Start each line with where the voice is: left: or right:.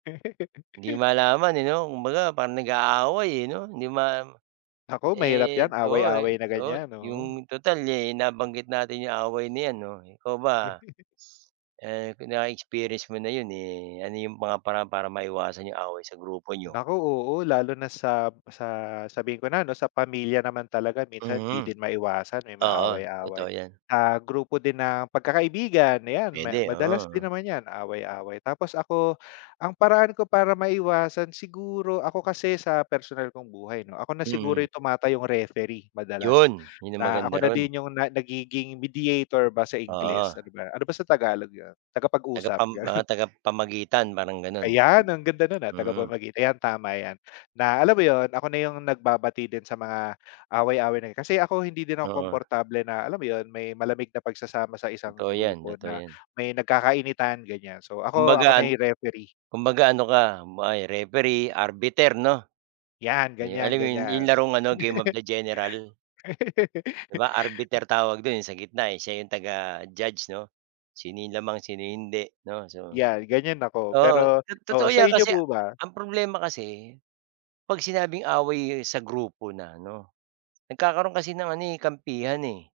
right: Hindi malaman, eh, 'no kumbaga parang nag-aaway, eh, 'no hindi ma
left: Naku, mahirap
right: Eh,
left: yan
right: oo,
left: away-away na
right: oo
left: ganyan, oo.
right: yung total, eh, nabanggit natin 'yong away nayan 'no ikaw ba, eh, kung na-experience mo na 'yun, eh, ano yung mga paraan para maiwasan yung away sa grupo niyo?
left: Naku, oo lalo na sa, sa sabihin ko na 'no sa pamilya naman talaga minsan 'di
right: Mhm.
left: din maiwasan may
right: Oo, totoo
left: maaway-away.
right: yan.
left: Ah, grupo din ng pagkakaibigan yan ma
right: Puwede,
left: madalas din
right: oo.
left: naman yan away-away, tapos ako ang paraan ko para maiwasan siguro, ako kasi sa personal kong buhay 'no ako na siguro
right: Hmm.
left: yung tumatayong referee madalas.
right: 'Yun, 'yun ang
left: Na ako
right: maganda
left: na
right: ro'n.
left: din yung na nagiging mediator ba sa
right: Oo.
left: Ingles, ano ba ano ba sa Tagalog 'yun? Tagapag-usap,
right: Tagapam mga
left: gano'n.
right: tagapamagitan parang gano'n.
left: Ayan, ang
right: Oh.
left: ganda no'n, ah,
right: Mm.
left: tagapamagitan ayan tama yan na alam mo 'yun ako na yung nagbabati din sa mga, away-away na yan, kasi ako hindi din ako
right: Oo.
left: komportable na alam mo 'yun may malamig na pagsasama sa isang
right: Totoo yan,
left: grupo
right: totoo
left: na
right: 'yan.
left: may nagkakainitan ganiyan. So ako,
right: Kumbaga
left: ako
right: an
left: na yung referee.
right: Kumbaga ano ka may referee, arbiter 'no?
left: Yan,
right: Ayo alam mo 'yun yung
left: ganyan-ganyan.
right: larong ano Game of the General? 'Di ba arbiter tawag do'n yung sa gitna, eh, siya 'yong taga-judge 'no. Sino yung lamang sino hindi 'no, so
left: Yan ganyan ako
right: Oo,
left: pero oo,
right: to-totoo 'yan
left: sa inyo
right: kasi
left: po ba?
right: ang problema kasi, 'pag sinabing away sa grupo na 'no, nagkakaroon kasi ng ano, eh, kampihan, eh.